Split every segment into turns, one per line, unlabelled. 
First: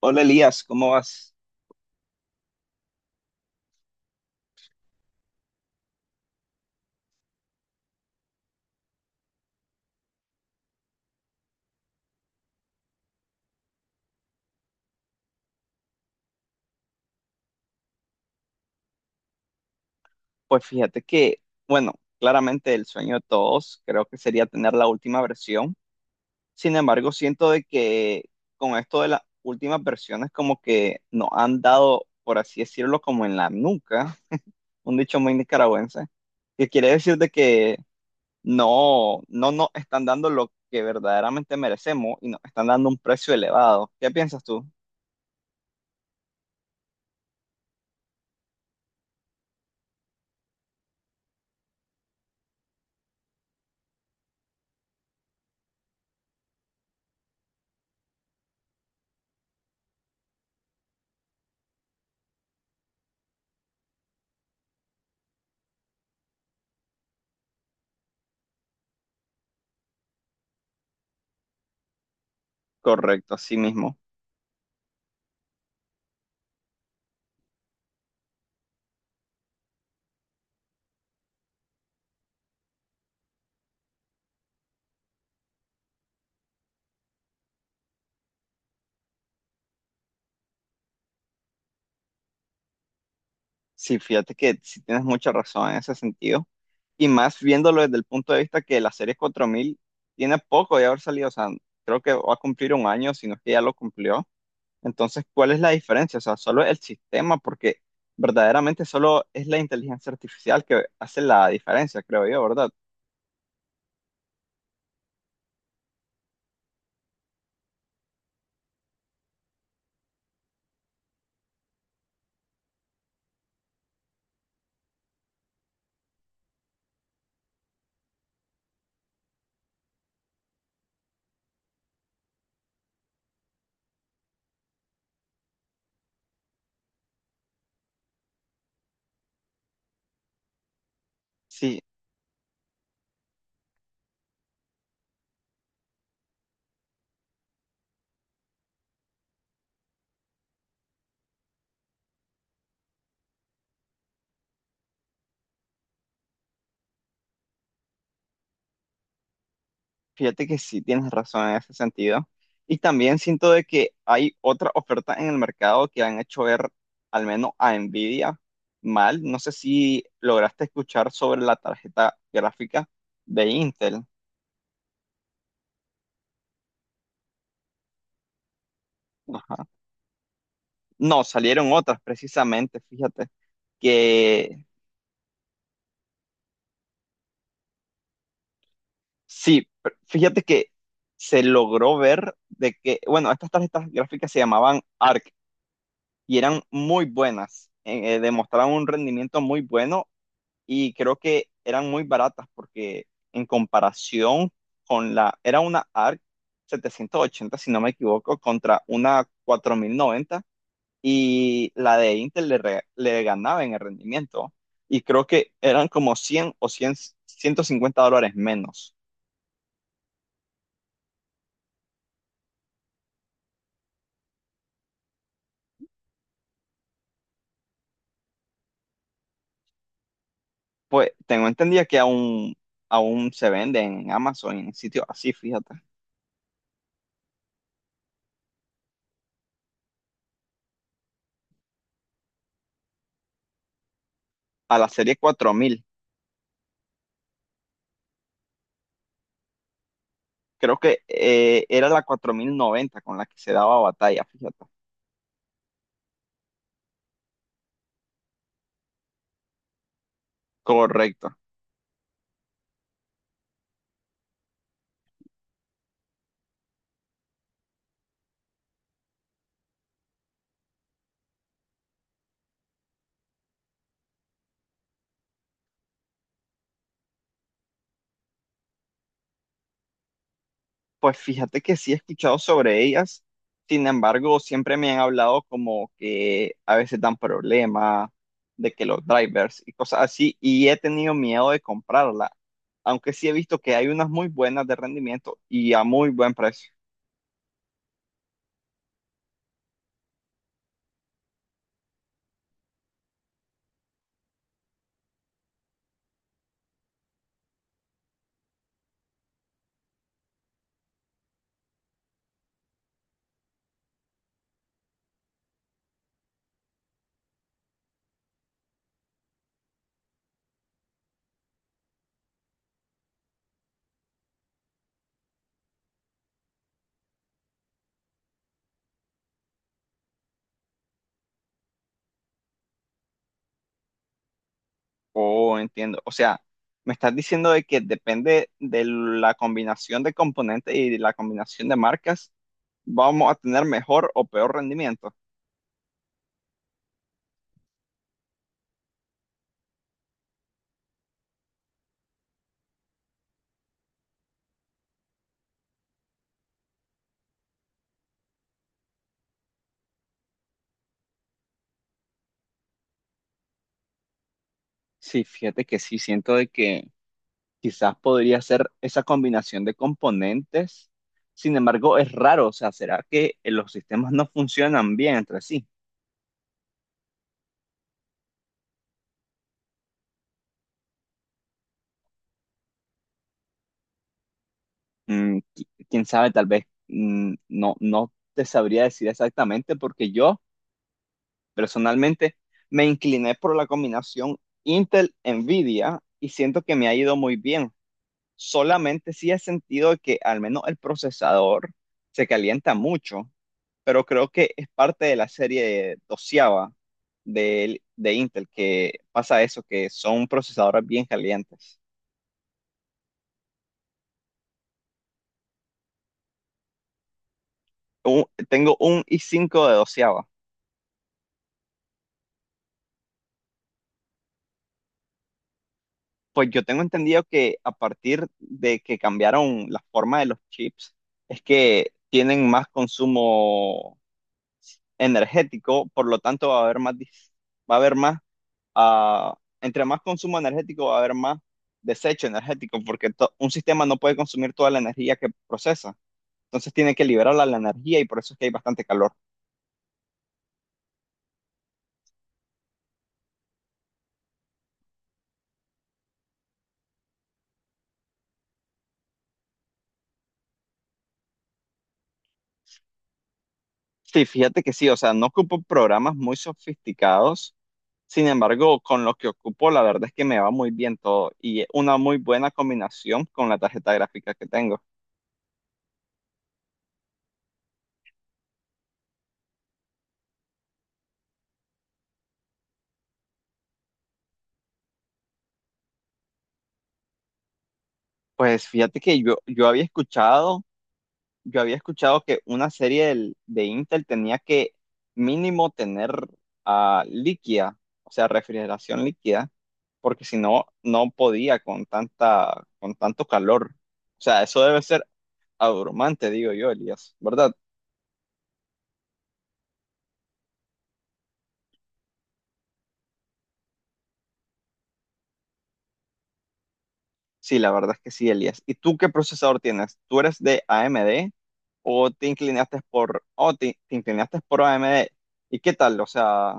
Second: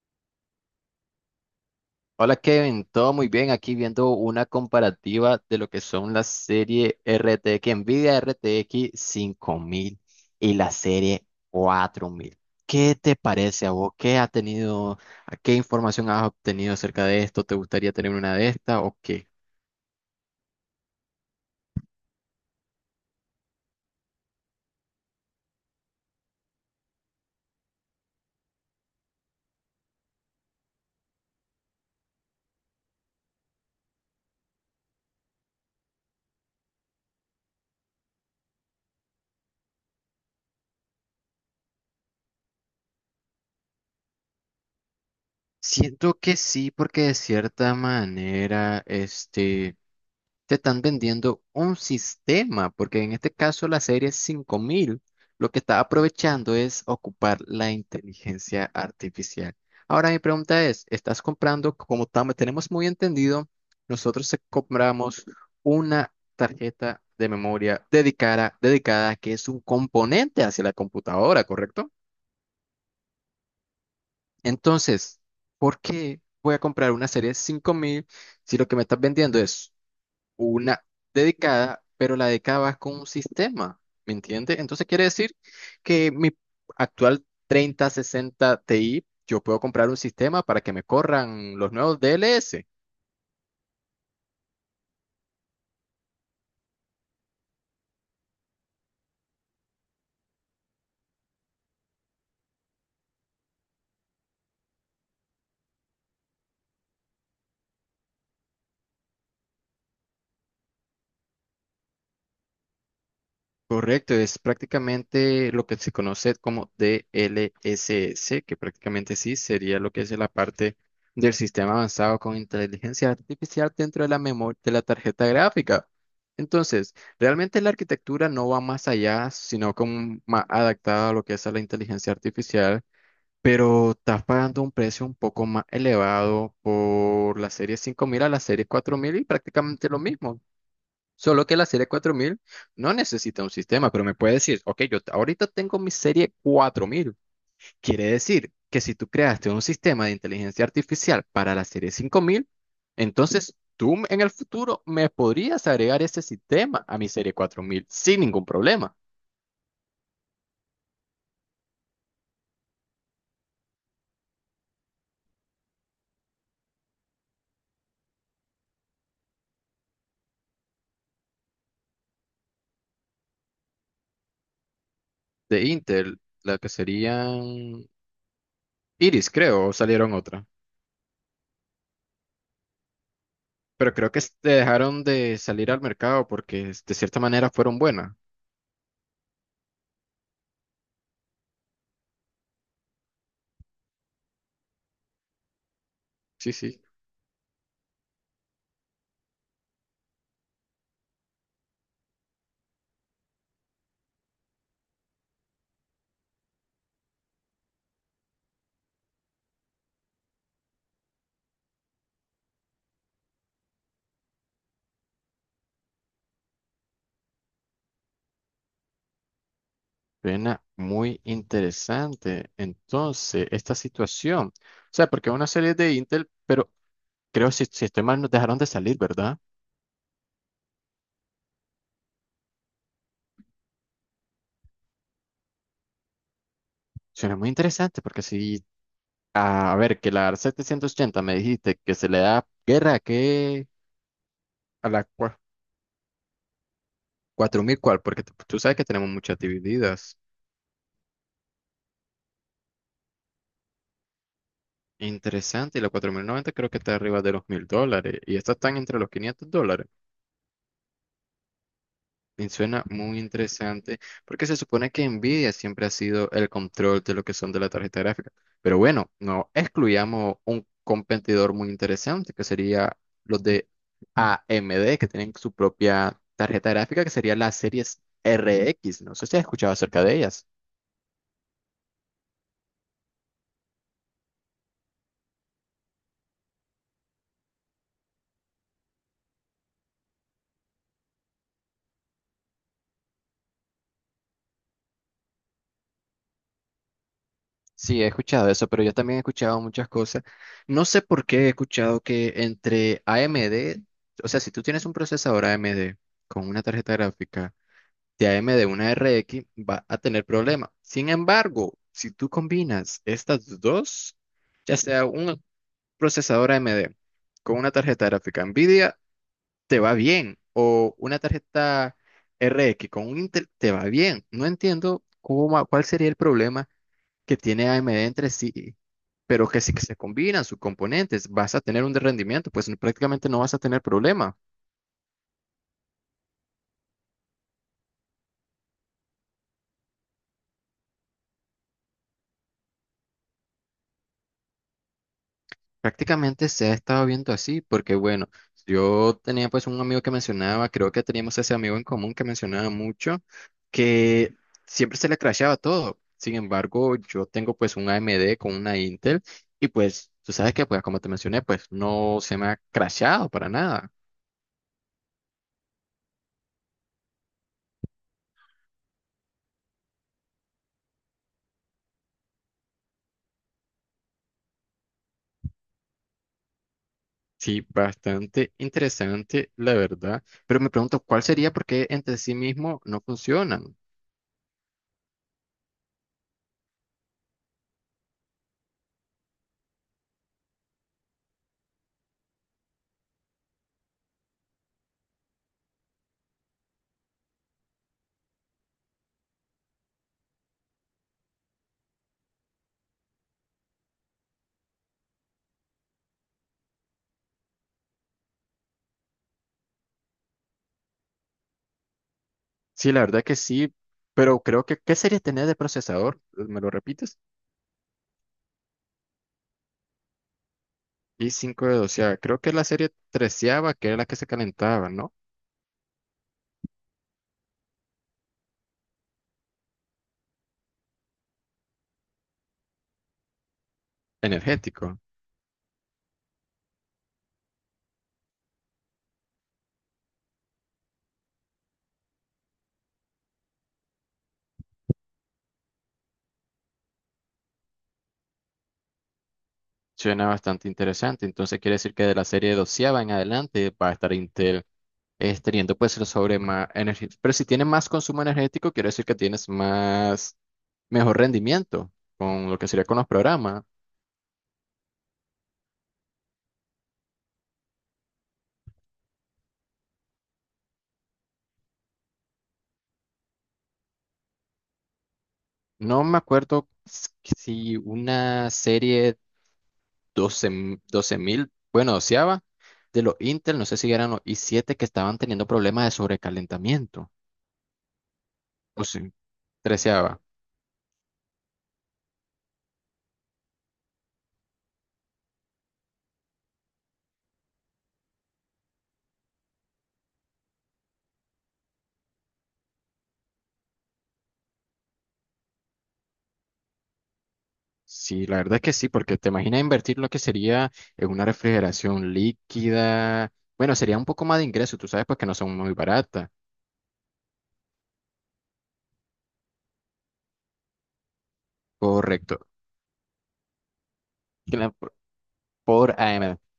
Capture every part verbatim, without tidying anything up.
Hola Elías, ¿cómo vas?
Hola Kevin, todo muy bien. Aquí viendo una comparativa de lo que son la serie R T X, Nvidia R T X mil y la serie cuatro mil. ¿Qué te parece a vos? ¿Qué ha tenido, qué información has obtenido acerca de esto? ¿Te gustaría tener una de estas o qué?
Pues fíjate que, bueno, claramente el sueño de todos creo que sería tener la última versión. Sin embargo, siento de que con esto de las últimas versiones como que nos han dado, por así decirlo, como en la nuca, un dicho muy nicaragüense, que quiere decir de que no, no nos están dando lo que verdaderamente merecemos y nos están dando un precio elevado. ¿Qué piensas tú?
Siento que sí, porque de cierta manera, este, te están vendiendo un sistema, porque en este caso la serie cinco mil lo que está aprovechando es ocupar la inteligencia artificial. Ahora mi pregunta es: ¿estás comprando, como tam- tenemos muy entendido, nosotros se- compramos una tarjeta de memoria dedicada, dedicada, que es un componente hacia la computadora, correcto?
Correcto, así mismo.
Entonces, ¿por qué voy a comprar una serie de cinco mil si lo que me estás vendiendo es una dedicada, pero la dedicada va con un sistema? ¿Me entiendes? Entonces quiere decir que mi actual treinta sesenta Ti, yo puedo comprar un sistema para que me corran los nuevos D L S.
Sí, fíjate que sí tienes mucha razón en ese sentido. Y más viéndolo desde el punto de vista que la serie cuatro mil tiene poco de haber salido. O sea, creo que va a cumplir un año, si no es que ya lo cumplió. Entonces, ¿cuál es la diferencia? O sea, solo el sistema, porque verdaderamente solo es la inteligencia artificial que hace la diferencia, creo yo, ¿verdad?
Correcto, es prácticamente lo que se conoce como D L S S, que prácticamente sí sería lo que es la parte del sistema avanzado con inteligencia artificial dentro de la memoria de la tarjeta gráfica. Entonces, realmente la arquitectura no va más allá, sino como más adaptada a lo que es a la inteligencia artificial, pero estás pagando un precio un poco más elevado por la serie cinco mil a la serie cuatro mil y prácticamente lo mismo. Solo que la
Sí,
serie cuatro mil no necesita un sistema, pero me puede decir, ok, yo ahorita tengo mi serie cuatro mil. Quiere decir que si tú creaste un sistema de inteligencia artificial para la serie cinco mil, entonces tú en el futuro me podrías agregar ese sistema a mi serie cuatro mil sin ningún problema.
fíjate que sí tienes razón en ese sentido. Y también siento de que hay otras ofertas en el mercado que han hecho ver al menos a Nvidia mal. No sé si lograste escuchar sobre la tarjeta gráfica de Intel.
De Intel, la que serían Iris,
Ajá.
creo, o salieron otra.
No, salieron otras precisamente, fíjate,
Pero creo que s-
que
dejaron de salir al mercado porque de cierta manera fueron buenas.
sí. Pr- fíjate que se logró ver de que, bueno, estas tarjetas gráficas se llamaban A R C y
Sí,
eran
sí.
muy buenas. Eh, eh, demostraban un rendimiento muy bueno, y creo que eran muy baratas porque en comparación con la, era una A R C setecientos ochenta, si no me equivoco, contra una cuatro mil noventa, y la de Intel le, re- le ganaba en el rendimiento. Y creo que eran como cien o cien ciento cincuenta dólares menos.
Suena muy interesante. Entonces, esta situación, o sea, porque una serie de Intel, pero creo si, si estoy mal, nos dejaron de salir, ¿verdad?
Pues tengo entendido que aún, aún se vende en Amazon, en sitios así, fíjate.
Suena muy interesante, porque si, a ver, que la setecientos ochenta me dijiste que se le da guerra a
A la
a la
serie
cua-
cuatro mil.
cuatro mil, ¿cuál? Porque tú tú sabes que tenemos muchas divididas.
Creo que eh, era la cuatro mil noventa con la que se daba batalla, fíjate.
Interesante, y la cuatro mil noventa creo que está arriba de los mil dólares, y estas están entre los quinientos dólares.
Correcto.
Me suena muy interesante porque se supone que Nvidia siempre ha sido el control de lo que son de la tarjeta gráfica. Pero bueno, no excluyamos un competidor muy interesante que sería los de A M D, que tienen su propia tarjeta gráfica que sería las series R X. No sé si has escuchado acerca de ellas.
Pues fíjate que sí he escuchado sobre ellas, sin embargo, siempre me han hablado como que a veces dan problemas, de que los drivers y cosas así, y he tenido miedo de comprarla, aunque sí he visto que hay unas muy buenas de rendimiento y a muy buen precio.
Sí, he escuchado eso, pero yo también he escuchado muchas cosas. No sé por qué he escuchado que entre A M D, o sea, si tú tienes un procesador A M D con una tarjeta gráfica de A M D, una R X, va a tener problema. Sin embargo, si tú combinas estas dos, ya sea un procesador A M D con una tarjeta gráfica NVIDIA, te va bien, o una tarjeta R X con un Intel, te va bien. No entiendo cómo, cuál sería el problema que tiene A M D entre sí. Pero que si que se combinan sus componentes, vas a tener un rendimiento, pues prácticamente no vas a tener problema.
Oh, entiendo. O sea, me estás diciendo de que depende de la combinación de componentes y de la combinación de marcas, vamos a tener mejor o peor rendimiento.
Prácticamente se ha estado viendo así, porque bueno, yo tenía pues un amigo que mencionaba, creo que teníamos ese amigo en común, que mencionaba mucho que siempre se le crashaba todo. Sin embargo, yo tengo pues un A M D con una Intel y pues tú sabes que, pues, como te mencioné, pues no se me ha crashado para nada.
Sí, fíjate que sí, siento de que quizás podría ser esa combinación de componentes. Sin embargo, es raro, o sea, ¿será que eh, los sistemas no funcionan bien entre sí?
Sí, bastante interesante, la verdad. Pero me pregunto, ¿cuál sería, por qué entre sí mismo no funcionan?
Mm, qui- quién sabe, tal vez mm, no, no te sabría decir exactamente porque yo personalmente me incliné por la combinación Intel-NVIDIA y siento que me ha ido muy bien. Solamente sí he sentido que al menos el procesador se calienta mucho, pero creo que es parte de la serie doceava de, de Intel, que pasa eso, que son procesadores bien calientes.
Sí, la verdad que sí, pero creo que, ¿qué sería tener de procesador? ¿Me lo repites?
Un- tengo un i cinco de doceava.
Y cinco de doceava. Creo que es la serie treceava, que era la que se calentaba, ¿no?
Pues yo tengo entendido que a partir de que cambiaron la forma de los chips, es que tienen más consumo
Energético.
energético, por lo tanto va a haber más, dis- va a haber más, ah, entre más consumo energético va a haber más desecho energético, porque to- un sistema no puede consumir toda la energía que procesa. Entonces tiene que liberarla la energía, y por eso es que hay bastante calor.
Suena bastante interesante. Entonces quiere decir que de la serie doceava en adelante va a estar Intel eh, teniendo pues el sobre más energía. Pero si tiene más consumo energético, quiere decir que tienes más, mejor rendimiento con lo que sería con los programas.
Sí, fíjate que sí, o sea, no ocupo programas muy sofisticados. Sin embargo, con lo que ocupo, la verdad es que me va muy bien todo y es una muy buena combinación con la tarjeta gráfica que tengo.
No me acuerdo s- si una serie doce m- doce mil, bueno, doceava, de los Intel, no sé si eran los i siete que estaban teniendo problemas de sobrecalentamiento.
Pues
O
fíjate
sí,
que yo, yo había
treceava.
escuchado yo había escuchado que una serie del- de Intel tenía que mínimo tener ah, líquida, o sea, refrigeración líquida, porque si no, no podía con tanta, con tanto calor. O sea, eso debe ser abrumante, digo yo, Elías, ¿verdad?
Sí, la verdad es que sí, porque te imaginas invertir lo que sería en una refrigeración líquida. Bueno, sería un poco más de ingreso, tú sabes, pues que no son muy baratas.
Sí, la verdad es que sí, Elías. ¿Y tú qué procesador tienes? ¿Tú eres de A M D, o te
Correcto.
inclinaste por, o te, te inclinaste por
Claro, Por,
A M D? ¿Y qué
por
tal? O
A M.
sea,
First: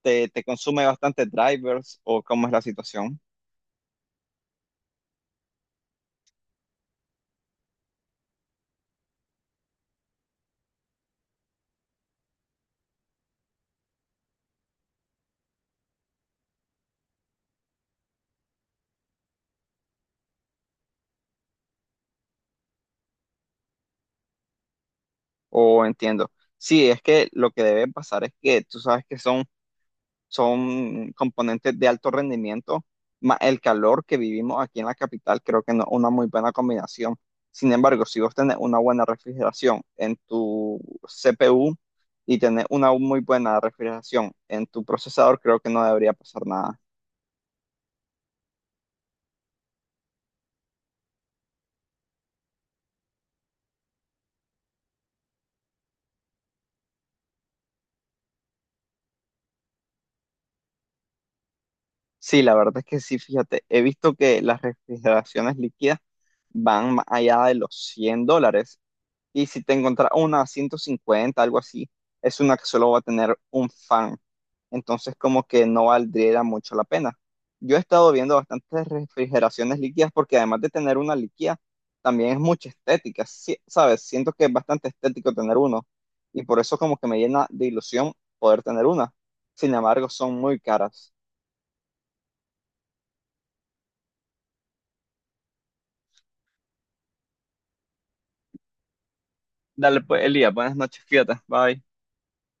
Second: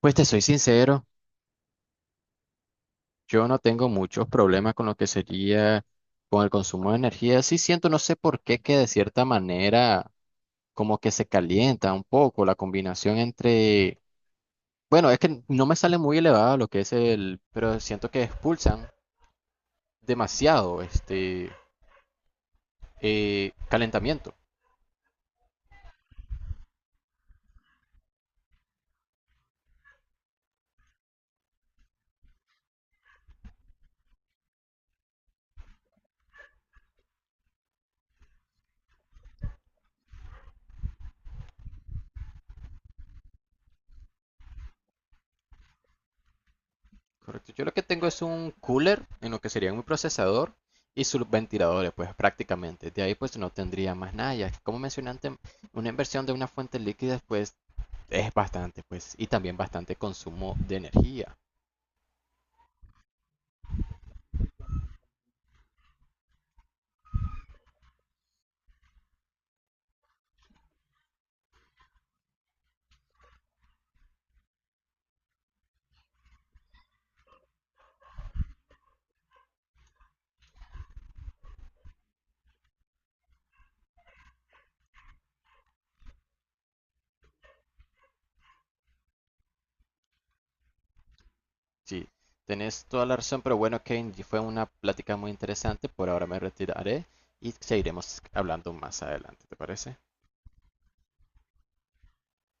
Pues te
¿te,
soy
te consume
sincero,
bastante drivers o cómo es la situación?
yo no tengo muchos problemas con lo que sería con el consumo de energía. Sí siento, no sé por qué, que de cierta manera como que se calienta un poco la combinación entre. Bueno, es que no me sale muy elevado lo que es el, pero siento que expulsan demasiado este eh, calentamiento.
O entiendo. Sí, es que lo que debe pasar es que tú sabes que son, son componentes de alto rendimiento, más el calor que vivimos aquí en la capital, creo que no es una muy buena combinación. Sin embargo, si vos tenés una buena refrigeración en tu C P U y tenés una muy buena refrigeración en tu procesador, creo que no debería pasar nada.
Correcto. Yo lo que tengo es un cooler en lo que sería mi procesador y sus ventiladores, pues prácticamente. De ahí pues no tendría más nada. Ya como mencioné antes, una inversión de una fuente líquida pues es bastante, pues, y también bastante consumo de energía.
Sí, la verdad es que sí, fíjate, he visto que las refrigeraciones líquidas van más allá de los cien dólares. Y si te encontrás una a ciento cincuenta, algo así, es una que solo va a tener un fan. Entonces, como que no valdría mucho la pena. Yo he estado viendo bastantes refrigeraciones líquidas porque además de tener una líquida, también es mucha estética, sí, ¿sabes? Siento que es bastante estético tener uno y por eso como que me llena de ilusión poder tener una. Sin embargo, son muy caras.
Sí, tenés toda la razón, pero bueno, Kane, fue una plática muy interesante. Por ahora me retiraré y seguiremos hablando más adelante, ¿te parece?
Dale pues, Elías, buenas noches, fíjate, bye.